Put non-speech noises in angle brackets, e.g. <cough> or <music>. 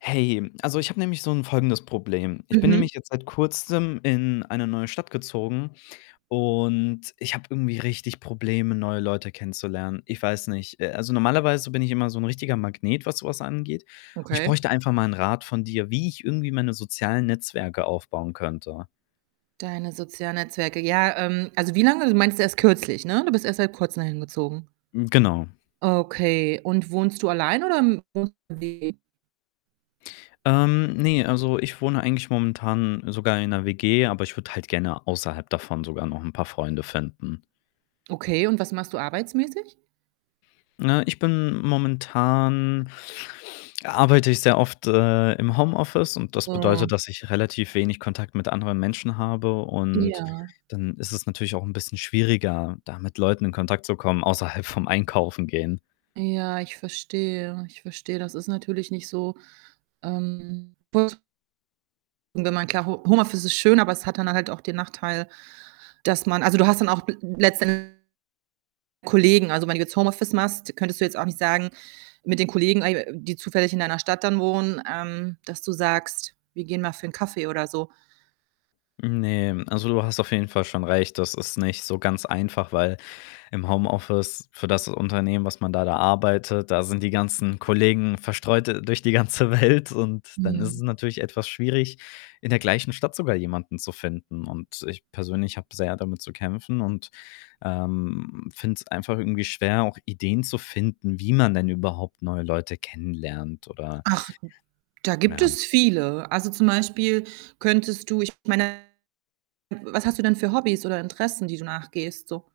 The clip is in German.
Hey, also, ich habe nämlich so 'n folgendes Problem. Ich bin Mhm. nämlich jetzt seit Kurzem in eine neue Stadt gezogen und ich habe irgendwie richtig Probleme, neue Leute kennenzulernen. Ich weiß nicht. Äh, also, normalerweise bin ich immer so 'n richtiger Magnet, was so was angeht und ich Okay. bräuchte einfach mal 'n Rat von dir, wie ich irgendwie meine sozialen Netzwerke aufbauen könnte. Deine sozialen Netzwerke. Ja, ähm, also, wie lange du meinst ja erst kürzlich, ne? Du bist erst seit Kurzem da hingezogen? Hm, genau. Okay. Und wohnst du allein oder <unintelligible> Ähm, ne, also, ich wohne eigentlich momentan sogar in 'ner WG, aber ich würde halt gerne außerhalb davon sogar noch 'n paar Freunde finden. Okay, und was machst du arbeitsmäßig? Na, ich bin momentan arbeite ich sehr oft, äh, im Homeoffice und das Mhm. bedeutet, dass ich relativ wenig Kontakt mit anderen Menschen habe und Ja. dann ist es natürlich auch 'n bisschen schwieriger, da mit Leuten in Kontakt zu kommen außerhalb vom Einkaufen gehen. Ja, ich verstehe, ich verstehe. Das ist natürlich nicht so, ähm <unintelligible> wenn man klar Ho Homeoffice ist schön, aber es hat dann halt auch den Nachteil, dass man also, du hast dann auch bel letztend Kollegen. Also, wenn du jetzt Homeoffice machst, könntest du jetzt auch nicht sagen mit den Kollegen, äh, die zufällig in deiner Stadt dann wohnen, ähm, dass du sagst: „Wir gehen mal für 'n Kaffee“, oder so? Ne, also, du hast auf jeden Fall schon recht. Das ist nicht so ganz einfach, weil im Homeoffice für das Unternehmen, was man da da arbeitet, da sind die ganzen Kollegen verstreut durch die ganze Welt, und dann ist Mhm. es natürlich etwas schwierig, in der gleichen Stadt sogar jemanden zu finden und ich persönlich habe sehr damit zu kämpfen und, ähm, finde es einfach irgendwie schwer, auch Ideen zu finden, wie man denn überhaupt neue Leute kennenlernt oder Ach, d da gibt Ja. es viele. Also, zum Beispiel könntest du ich meine, w was hast du denn für Hobbys oder Interessen, die du nachgehst so?